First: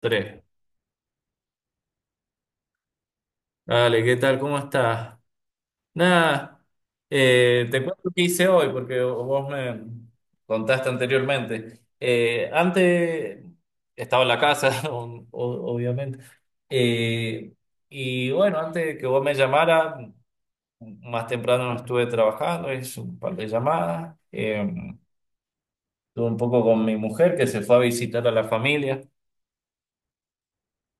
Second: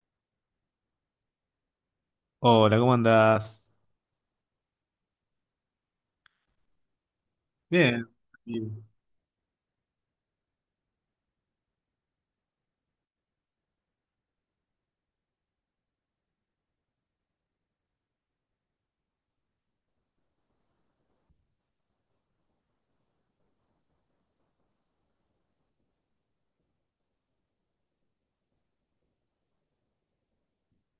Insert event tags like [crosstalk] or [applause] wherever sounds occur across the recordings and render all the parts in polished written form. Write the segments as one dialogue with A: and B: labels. A: Tres.
B: Hola, ¿cómo andás?
A: Dale, ¿qué tal? ¿Cómo estás? Nada, te
B: Bien.
A: cuento qué hice hoy
B: Bien.
A: porque vos me contaste anteriormente. Antes estaba en la casa, [laughs] obviamente. Eh, y bueno, antes de que vos me llamara, más temprano estuve trabajando, hice un par de llamadas. Estuve un poco con mi mujer que se fue a visitar a la familia,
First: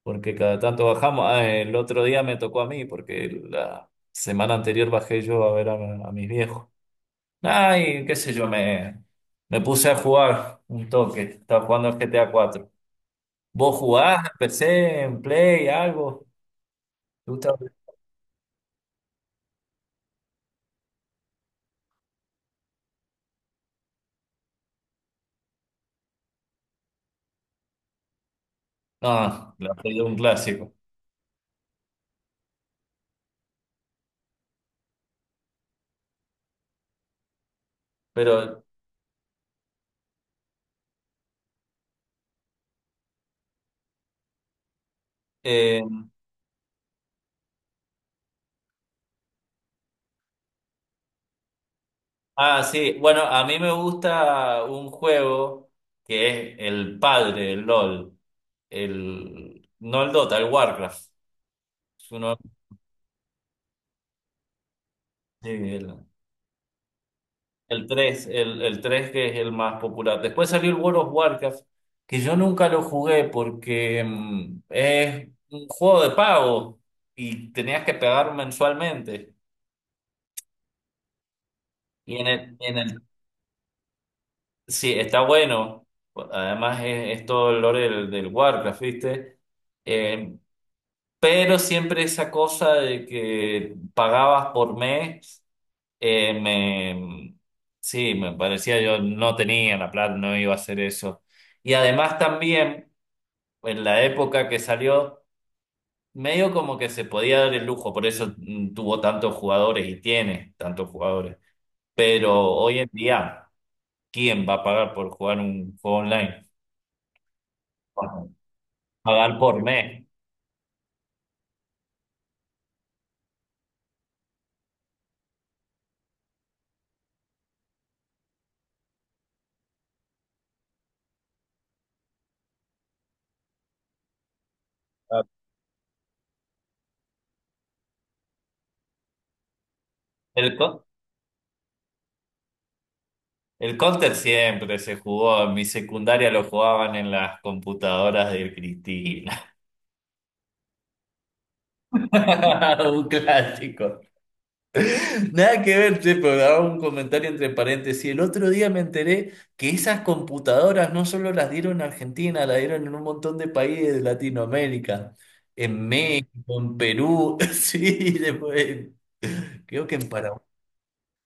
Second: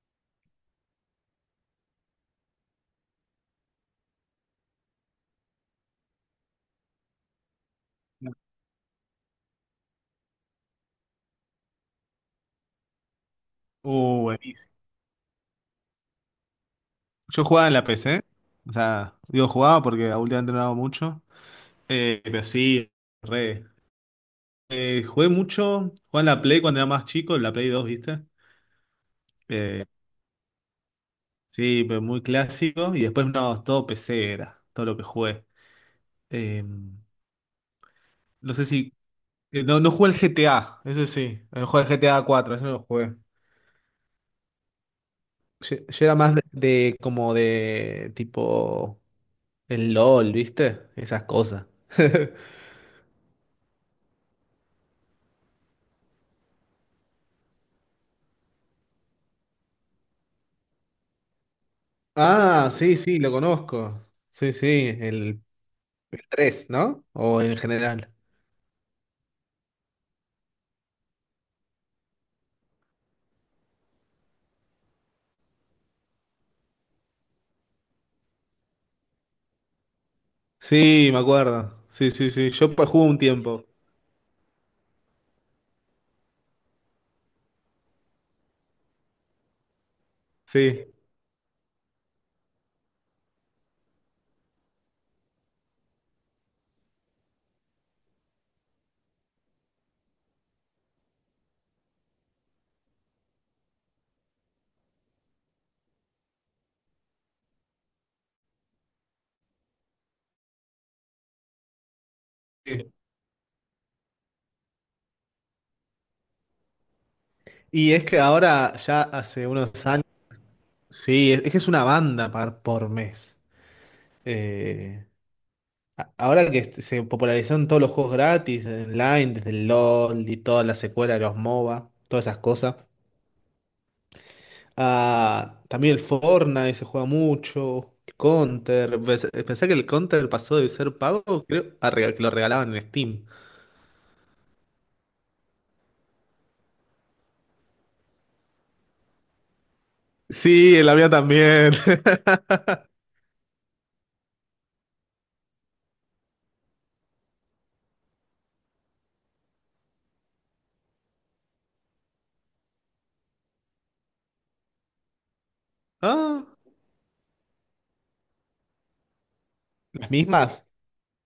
A: porque cada tanto bajamos. Ah, el otro día me tocó a mí, porque la semana anterior bajé yo a ver a, mis viejos. Ay, qué sé yo, me puse a jugar un toque. Estaba jugando al GTA cuatro. ¿Vos jugás en
B: Buenísimo.
A: PC, en Play, algo? ¿Te
B: Yo
A: gusta?
B: jugaba en la PC, o sea, digo jugaba porque últimamente no hago mucho, pero sí, re. Jugué mucho, jugaba en la Play cuando era más chico, en la Play 2, ¿viste?
A: No, la
B: Eh,
A: Play es un clásico.
B: sí, pero muy clásico, y después no, todo PC era, todo lo que jugué. Eh, no
A: Pero,
B: sé si, No, no jugué el GTA, ese sí, no jugué el GTA 4, ese no lo jugué. Yo,
A: eh,
B: yo era más de como de tipo el LOL, ¿viste? Esas cosas. [laughs]
A: ah, sí, bueno, a mí me gusta un juego que es el padre, el LOL. No el Dota, el Warcraft. Es uno-
B: Ah, sí, sí, lo conozco. Sí, sí, el
A: sí,
B: 3, ¿no? O en
A: el
B: general.
A: tres, el 3 que es el más popular. Después salió el World of Warcraft, que yo nunca lo jugué porque es un juego de pago y tenías que pagar mensualmente.
B: Sí, me acuerdo. Sí,
A: Y en
B: sí, sí.
A: el,
B: Yo
A: en el,
B: jugué un tiempo.
A: sí, está bueno. Además es todo el lore del, del Warcraft, ¿viste? Eh,
B: Sí.
A: pero siempre esa cosa de que pagabas por mes. Eh, me, sí, me parecía, yo no tenía la plata, no iba a hacer eso. Y además también, en la época que salió, medio como que se podía dar el lujo, por eso tuvo tantos jugadores y tiene tantos jugadores. Pero hoy en día, ¿quién va a pagar por jugar un juego online?
B: Y es que ahora, ya
A: Pagar
B: hace
A: por
B: unos
A: mes.
B: años, sí, es que es una banda por mes. Eh, Ahora que se popularizaron todos los juegos gratis, online, desde el LOL y toda la secuela de los MOBA, todas esas cosas.
A: Ah,
B: Ah, también el Fortnite se juega mucho. Counter. Pensé que el Counter
A: El,
B: pasó de
A: co-
B: ser pago, creo, a que lo regalaban en Steam.
A: el Counter siempre se jugó, en mi secundaria lo jugaban en las computadoras de Cristina.
B: Sí, en la mía también. [laughs]
A: [laughs] Un clásico. Nada que ver, che, pero daba un comentario entre paréntesis. El otro día me enteré que esas computadoras no solo las dieron en Argentina, las dieron en un montón de países de Latinoamérica, en
B: Ah,
A: México, en Perú, [laughs] sí, después, creo que en
B: las
A: Paraguay.
B: mismas.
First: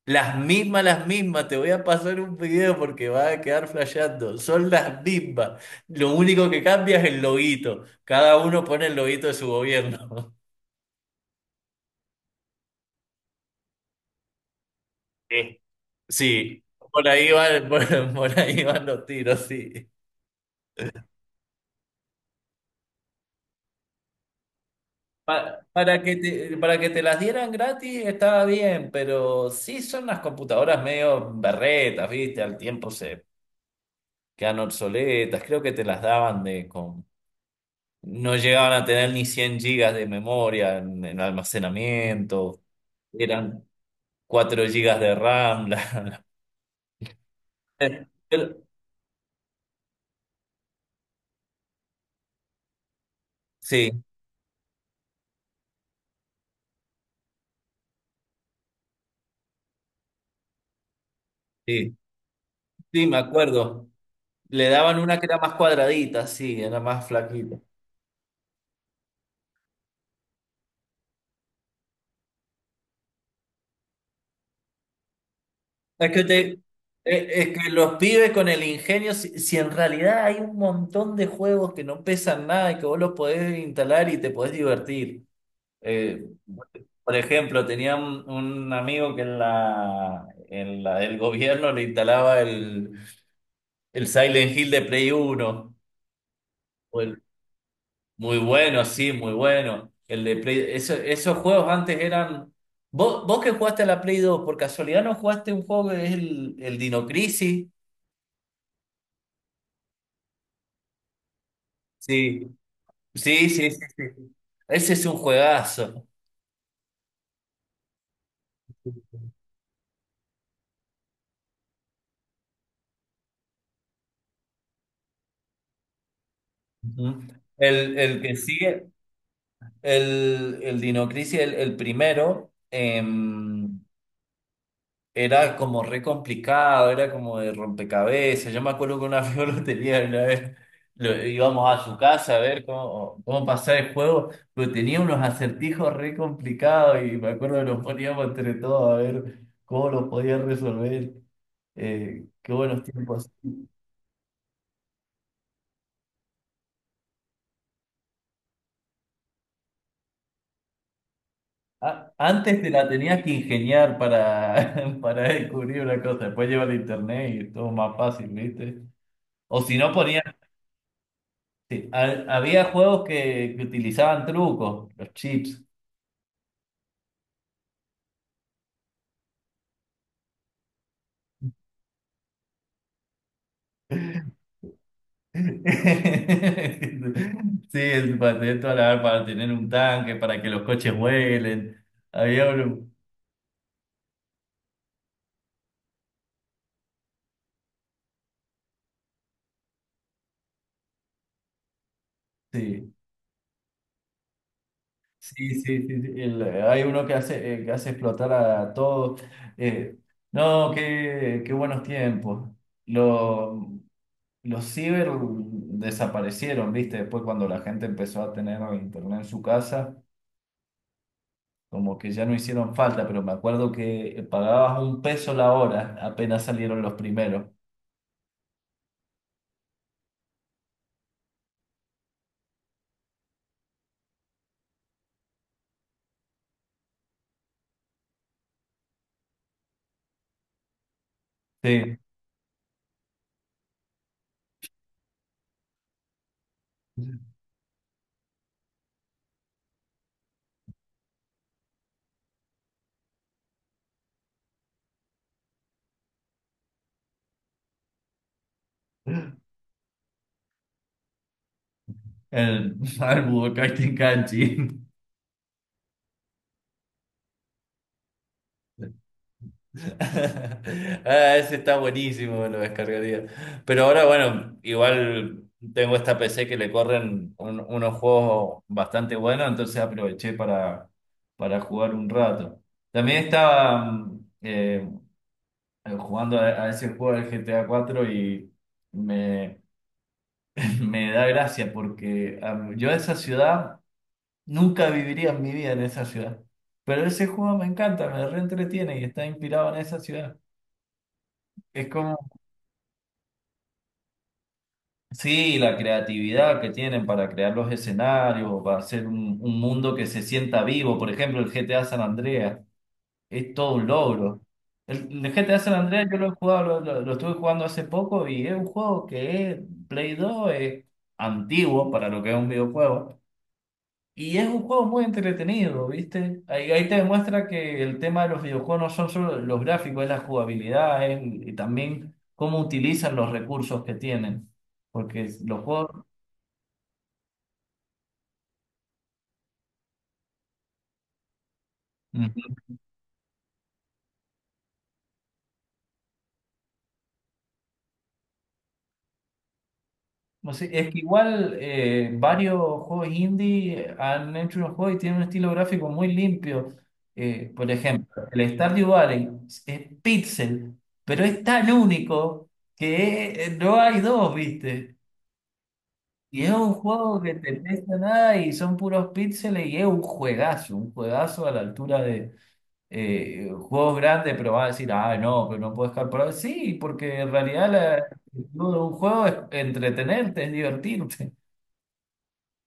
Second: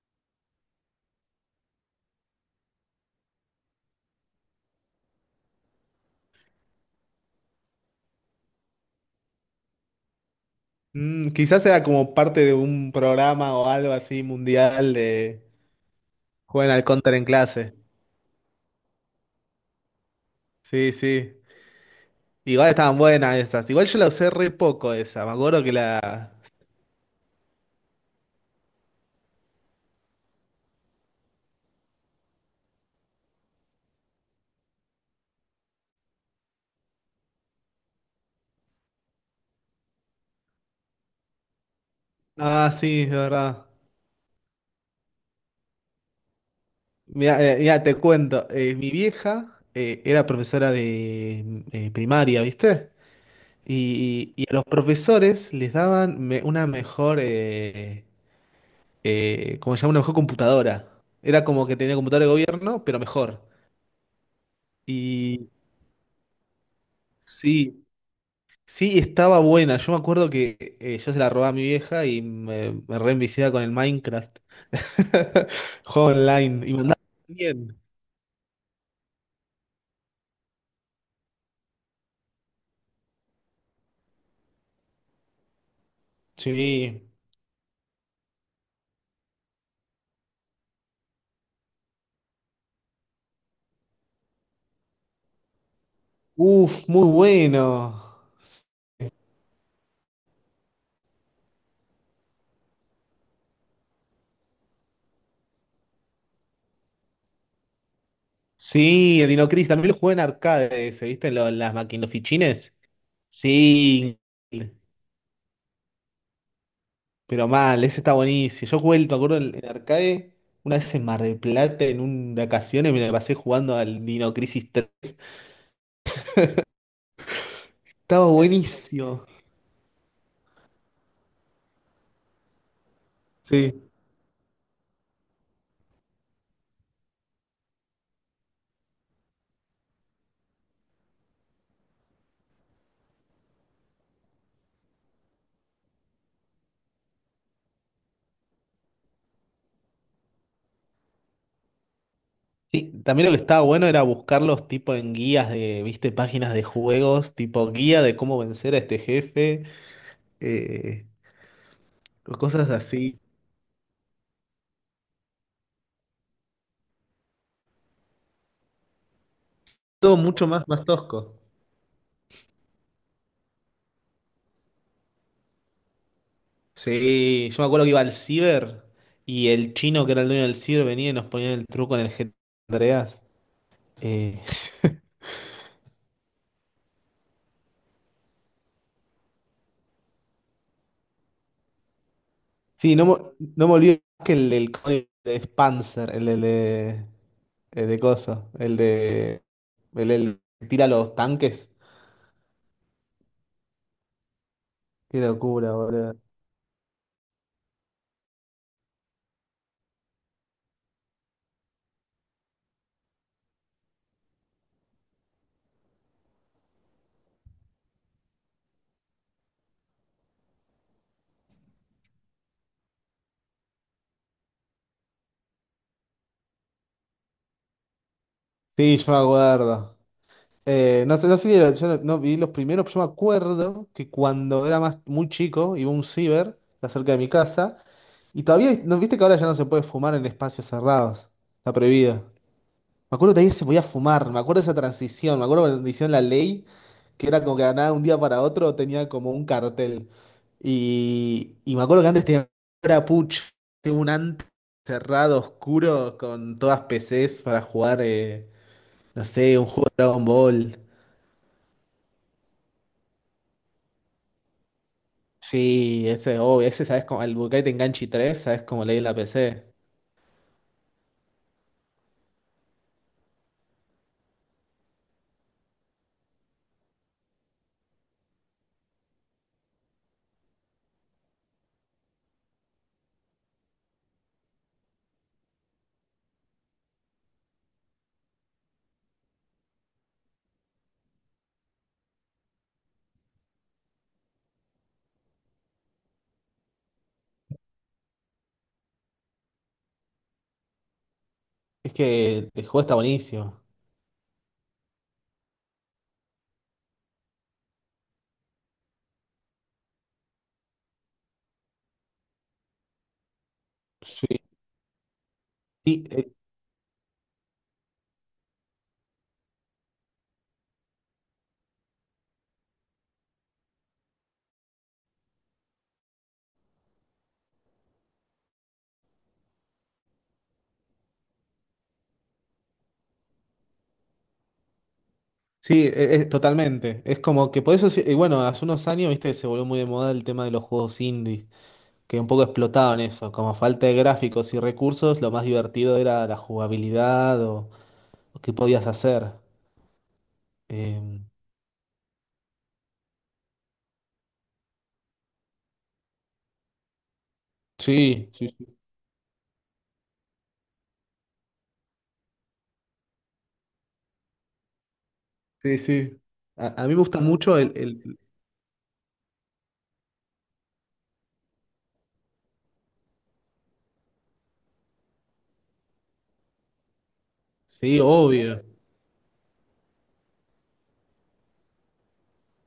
A: Las mismas, te voy a pasar un video porque va a quedar flasheando. Son las mismas. Lo único que cambia es el loguito. Cada uno pone el loguito de su gobierno. [laughs]
B: Mm, quizás era como parte de un programa o algo así mundial de
A: Sí, sí,
B: juegan al
A: por
B: Counter en
A: ahí van, [laughs]
B: clase.
A: por ahí van los tiros, sí.
B: Sí, sí. Igual estaban buenas esas. Igual yo la usé re poco esa. Me acuerdo que
A: Para que
B: la.
A: te, para que te las dieran gratis estaba bien, pero sí, son las computadoras medio berretas, ¿viste? Al tiempo se quedan obsoletas. Creo que te las daban de con... No llegaban a tener ni 100 gigas de memoria en almacenamiento.
B: Ah, sí, es verdad.
A: Eran 4 gigas de RAM. [laughs]
B: Mira, mira, te cuento,
A: Pero
B: mi vieja era profesora de primaria, ¿viste?
A: sí,
B: Y a los profesores les daban una mejor, ¿cómo se llama? Una mejor computadora. Era como que tenía
A: sí,
B: computadora de gobierno, pero
A: sí, me
B: mejor.
A: acuerdo. Le daban una que era
B: Y
A: más cuadradita, sí, era más flaquita.
B: sí, sí, estaba buena. Yo me acuerdo que yo se la robaba a mi vieja y me re enviciaba con el Minecraft. [laughs] Juego
A: Es que, te-
B: online. Y me andaba
A: es que
B: bien.
A: los pibes con el ingenio, si, si en realidad hay un montón de juegos que no pesan nada y que vos los podés instalar y te podés divertir. Eh,
B: Sí.
A: por ejemplo, tenía un amigo que en la del gobierno le instalaba el Silent Hill de Play Uno.
B: Uf,
A: O
B: muy
A: el-
B: bueno.
A: Muy bueno, sí, muy bueno. El de Play, esos juegos antes eran... Vos, vos que jugaste a la Play dos, por casualidad no jugaste un juego que es el Dino Crisis.
B: Sí, el Dino Crisis, también lo jugué en arcade ese, ¿viste? En en las
A: Sí,
B: maquinofichines.
A: sí, sí, sí,
B: Sí,
A: sí. Ese es un juegazo.
B: pero mal, ese está buenísimo. Yo jugué, me acuerdo, en arcade, una vez en Mar del Plata, en un vacaciones, me la pasé jugando al Dino Crisis 3.
A: Ujú. El, el
B: Estaba
A: que sigue,
B: buenísimo.
A: el Dino Crisis, el primero,
B: Sí.
A: era como re complicado, era como de rompecabezas. Yo me acuerdo que una vez yo [laughs] lo tenía, una vez íbamos a su casa a ver cómo, cómo pasar el juego, pero tenía unos acertijos re complicados y me acuerdo que nos poníamos entre todos a ver cómo los podían resolver. Qué buenos
B: Sí,
A: tiempos.
B: también lo que estaba bueno era buscarlos tipo en guías de, viste, páginas de juegos, tipo guía de cómo vencer a este jefe, eh,
A: Antes
B: cosas
A: te la
B: así.
A: tenías que ingeniar para, [laughs] para descubrir una cosa, después lleva el internet y todo más fácil, ¿viste? O si no
B: Todo
A: ponías,
B: mucho más, más tosco.
A: sí, había juegos que utilizaban trucos, los chips. [laughs]
B: Sí, yo me acuerdo que iba al ciber y el chino que era el dueño del ciber venía y nos ponía el truco en el GTA Andreas. Eh, [laughs]
A: Sí, para tener toda para tener un tanque, para que los coches vuelen. Había uno,
B: sí, no, no me olvido que el del código de Spancer, el de, el de coso, el de el que tira los tanques.
A: sí,
B: Qué
A: sí,
B: locura,
A: sí, sí,
B: boludo.
A: sí, hay uno que hace explotar a todos. Eh, no, qué, qué buenos tiempos. Lo, Los ciber desaparecieron, ¿viste? Después, cuando la gente empezó a tener internet en su casa, como que ya no hicieron falta, pero me acuerdo que pagabas un peso la hora, apenas salieron los primeros.
B: Sí, yo me acuerdo. No sé si yo no, no vi los primeros, pero yo me acuerdo que cuando era más muy chico, iba a un ciber cerca de mi casa, y todavía, ¿no viste que ahora ya no se puede fumar en espacios cerrados? Está
A: Sí.
B: prohibido. Me acuerdo que todavía se podía fumar, me acuerdo de esa transición, me acuerdo cuando hicieron la ley, que era como que nada, un día para otro tenía como un cartel. Y me acuerdo que antes tenía era puch, tenía un antes cerrado, oscuro, con todas PCs para jugar, no sé, un juego de Dragon Ball.
A: El, [laughs] al Budokai Tenkaichi.
B: Sí, ese, oh, ese, ¿sabes? Como, el Budokai Tenganchi tres, ¿sabes? Como leí en la PC.
A: [laughs] Ah, ese está buenísimo, me lo descargaría. Pero ahora, bueno, igual tengo esta PC que le corren unos juegos bastante buenos, entonces aproveché para jugar un rato. También estaba jugando a ese juego del GTA cuatro me, [laughs] me da gracia porque yo esa ciudad nunca viviría en mi vida en esa ciudad. Pero ese juego me encanta, me reentretiene y está inspirado en esa ciudad. Es
B: Es
A: como...
B: que el juego está buenísimo.
A: Sí, la creatividad que tienen para crear los escenarios, para hacer un mundo que se sienta vivo. Por ejemplo, el GTA San Andreas es todo un
B: Sí,
A: logro. El GTA San
B: sí,
A: Andreas yo lo he
B: eh,
A: jugado, lo, lo estuve jugando hace poco y es un juego que es Play 2, es antiguo para lo que es un videojuego. Y es un juego muy entretenido, ¿viste? Ahí, ahí te demuestra que el tema de los videojuegos no son solo los gráficos, es la jugabilidad, y también cómo utilizan los recursos que tienen. Porque los
B: sí, eh,
A: juegos...
B: Totalmente. Es como que por eso, y bueno, hace unos años, viste, se volvió muy de moda el tema de los juegos indie, que un poco
A: Mm.
B: explotaban eso. Como falta de gráficos y recursos, lo más divertido era la jugabilidad o qué podías hacer.
A: No sé, es que
B: Em,
A: igual varios juegos indie han hecho unos juegos y tienen un estilo gráfico muy limpio. Por ejemplo,
B: sí, sí,
A: el
B: sí,
A: Stardew Valley es pixel, pero es tan único que no hay dos, ¿viste?
B: sí. Sí.
A: Y es un
B: A mí me
A: juego
B: gusta
A: que te
B: mucho
A: pesa
B: el...
A: nada y son puros píxeles y es un juegazo a la altura de juegos grandes, pero vas a decir, "ah, no, pero no puedo jugar por ahora". Sí, porque en realidad la
B: Sí, obvio.
A: actitud de un juego es entretenerte, es divertirte. [laughs]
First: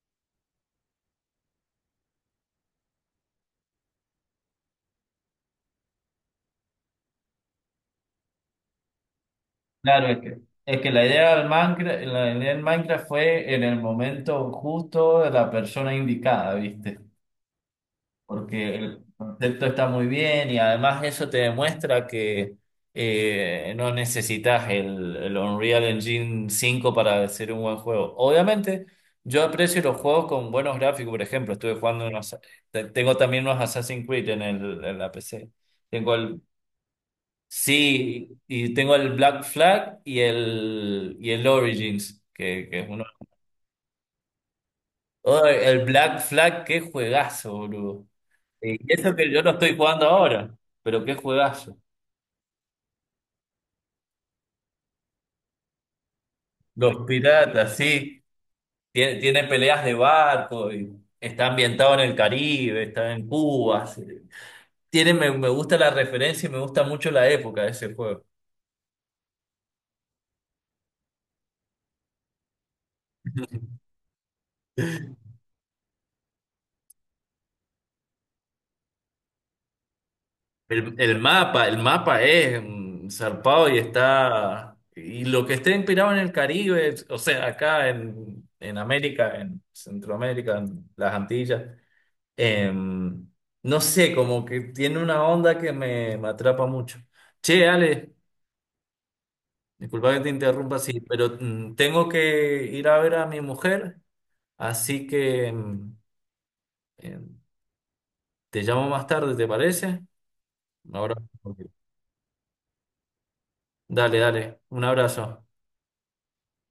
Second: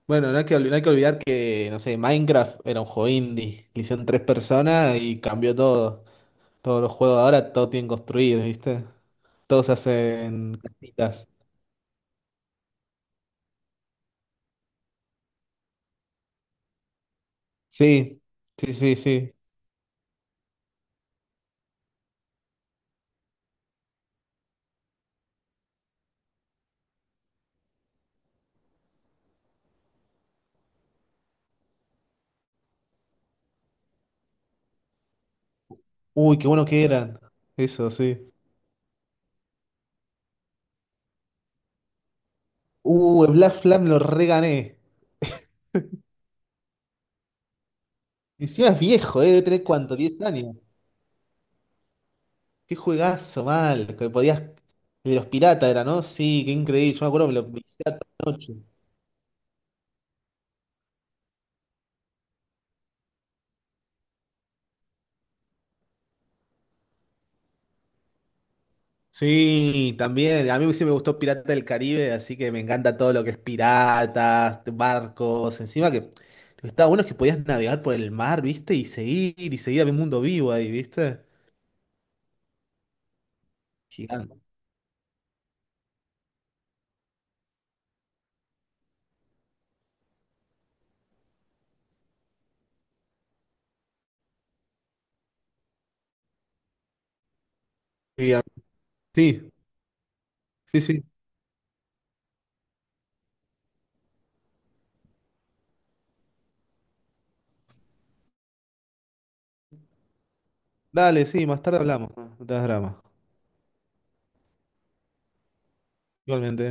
B: Bueno, no hay que, no hay que olvidar que, no sé, Minecraft era un juego indie. Lo hicieron 3 personas y cambió todo. Todos los juegos ahora, todo tienen construir, ¿viste? Todos se
A: Claro,
B: hacen
A: es que la
B: casitas.
A: idea del Minecraft, la idea del Minecraft fue en el momento justo de la persona indicada, ¿viste?
B: Sí, sí,
A: Porque
B: sí,
A: el
B: sí.
A: concepto está muy bien y además eso te demuestra que no necesitas el Unreal Engine cinco para hacer un buen juego. Obviamente, yo aprecio los juegos con buenos gráficos. Por ejemplo, estuve jugando unos, tengo también unos Assassin's Creed en el, en la PC. Tengo
B: Uy,
A: el,
B: qué bueno que eran. Eso, sí.
A: sí, y tengo el Black Flag y el Origins, que es uno.
B: El Black Flag lo regané.
A: Oh, el Black Flag, qué juegazo, boludo.
B: Encima es
A: Y eso
B: viejo, ¿eh?
A: que yo
B: Debe
A: lo
B: tener
A: estoy
B: cuánto,
A: jugando
B: 10
A: ahora,
B: años.
A: pero qué juegazo.
B: Qué juegazo, mal. Que podías. El de los piratas era, ¿no? Sí, qué increíble. Yo
A: Los
B: me acuerdo que lo
A: piratas,
B: visité toda
A: sí.
B: la noche.
A: Tiene, tiene peleas de barco, y está ambientado en el Caribe, está en Cuba. Sí. Tiene, me gusta la referencia y me gusta mucho la época de ese juego.
B: Sí, también. A mí sí me gustó Pirata del Caribe, así que me encanta todo lo que es piratas, barcos. Encima que lo que estaba bueno es que podías navegar por el mar, ¿viste? Y seguir, había un mundo vivo ahí, ¿viste?
A: El mapa es mm, zarpado y
B: Gigante.
A: está. Y lo que esté inspirado en el Caribe, o sea, acá en América, en Centroamérica, en las Antillas. Em, no sé, como que tiene una onda que me atrapa mucho. Che, Ale,
B: Sí, sí,
A: disculpa que te interrumpa así,
B: sí.
A: pero mm, tengo que ir a ver a mi mujer, así que mm, em, te llamo más tarde, ¿te parece? Ahora.
B: Dale, sí,
A: Ok.
B: más tarde hablamos. No te hagas drama.
A: Dale, dale, un abrazo.
B: Igualmente.